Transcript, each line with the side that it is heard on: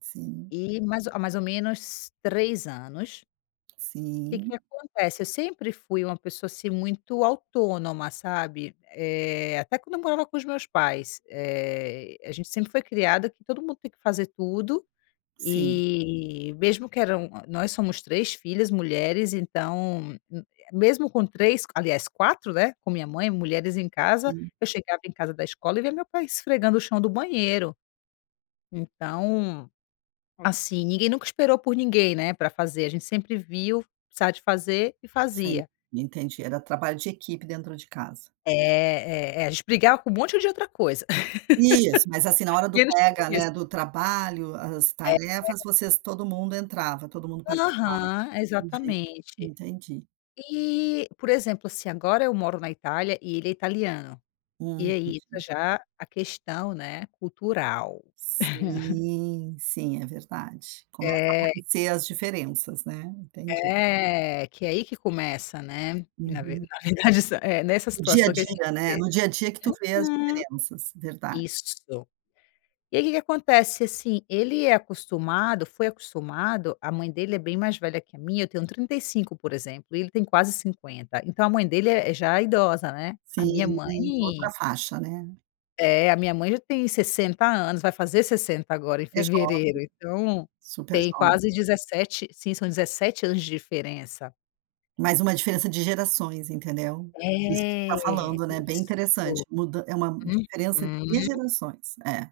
right: Sim.
left: E, mais há mais ou menos 3 anos que que
right: Sim.
left: acontece, eu sempre fui uma pessoa, assim, muito autônoma, sabe. Eh, até quando eu morava com os meus pais, eh, a gente sempre foi criada que todo mundo tem que fazer tudo,
right: Sim.
left: e mesmo que eram nós somos 3 filhas mulheres então, m mesmo com 3 aliás 4, né, com minha mãe, mulheres em casa,
right: Sim.
left: eu chegava em casa da escola e via meu pai esfregando o chão do banheiro. Então, assim, ninguém nunca esperou por ninguém, né, pra fazer, a gente sempre viu, precisava de fazer, e
right: Sim.
left: fazia.
right: Entendi, era trabalho de equipe dentro de casa.
left: É, é é, a gente brigava com um monte de outra coisa,
right: Isso, mas assim, na hora do
left: menos com
right: pega,
left: isso.
right: né, do trabalho, as
left: É.
right: tarefas, vocês todo mundo entrava, todo mundo participava.
left: Aham, é
right: Entendi,
left: exatamente.
right: entendi.
left: E, por exemplo assim, agora eu moro na Itália e ele é italiano,
right: Hum,
left: e aí tá
right: entendi.
left: já a questão, né, cultural.
right: Sim, sim, é verdade. Começa a
left: É.
right: aparecer as diferenças, né. Entendi.
left: É, que aí que começa, né, que na ve
right: Uhum.
left: na verdade essa eh, nessa
right: No dia a
left: situação que a gente
right: dia, né,
left: vê.
right: no dia a dia que tu vê as
left: Uhum.
right: diferenças. Verdade.
left: Isso. E aí que que acontece, assim, ele é acostumado foi acostumado, a mãe dele é bem mais velha que a minha, eu tenho 35, por exemplo, e ele tem quase 50, então a mãe dele é é já idosa, né. A minha
right: Sim,
left: mãe
right: outra faixa, né.
left: é, a minha mãe já tem 60 anos, vai fazer 60 agora em
right: É jovem.
left: fevereiro, então
right: Super
left: tem
right: jovem.
left: quase 17 sim, são 17 anos de diferença.
right: Mas uma diferença de gerações, entendeu. Isso [unintelligible] tá
left: É,
right: falando, né, bem interessante,
left: isso.
right: muda é uma diferença de
left: Uhum.
right: gerações. É.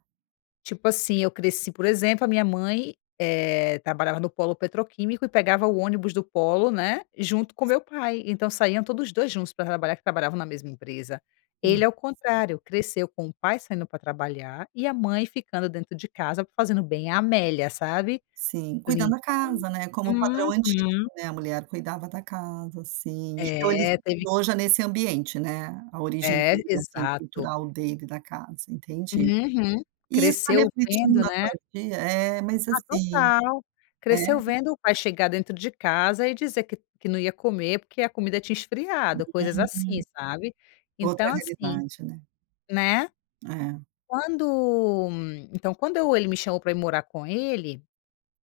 left: Tipo assim, eu cresci, por exemplo, a minha mãe, eh, trabalhava no polo petroquímico, e pegava o ônibus do polo, né, junto com o meu pai, então saíam todos os 2 juntos pra trabalhar, que trabalhavam na mesma empresa.
right: Hum.
left: Ele é o contrário, cresceu com o pai saindo pra trabalhar e a mãe ficando dentro de casa, fazendo bem a Amélia, sabe.
right: Sim. Cuidando
left: Limpando
right: da casa, né, como padrão antigo,
left: uhum.
right: né, a mulher cuidava da casa. Sim.
left: É,
right: [unintelligible]
left: teve
right: e hoje é nesse ambiente, né. A origem
left: É,
right: dele, assim,
left: exato.
right: cultural dele, da casa. Entendi.
left: Uhum.
right: E isso tá
left: Cresceu
right: refletindo
left: vendo,
right: na
left: né.
right: sua vi é, mas
left: Ah,
right: assim
left: total.
right: é?
left: Cresceu vendo o pai chegar dentro de casa, e dizer que que não ia comer, porque a comida tinha esfriado, coisas assim,
right: Hum.
left: sabe.
right: Outra
left: Então assim,
right: realidade, né.
left: né,
right: É.
left: quando então quando eu ele me chamou pra ir morar com ele,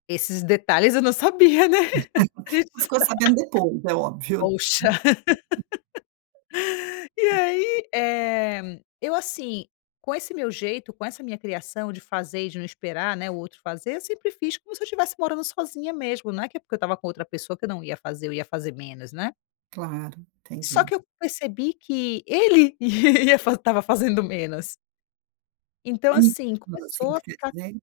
left: esses detalhes, eu não sabia, né. A gente
right: Ficou
left: na
right: sabendo depois, é óbvio.
left: Poxa. E aí, eh, eu assim, com esse meu jeito, com essa minha criação, de fazer e de não esperar, né, o outro fazer, sempre fiz como se eu estivesse morando sozinha mesmo, não é que é porque eu estava com outra pessoa que eu não ia fazer, ou ia fazer menos, né.
right: Claro,
left: Só
right: entendi.
left: que eu percebi que ele ia estava fazendo menos. Então
right: [unintelligible]
left: assim, começou a
right: tu queria
left: ficar
right: dizer.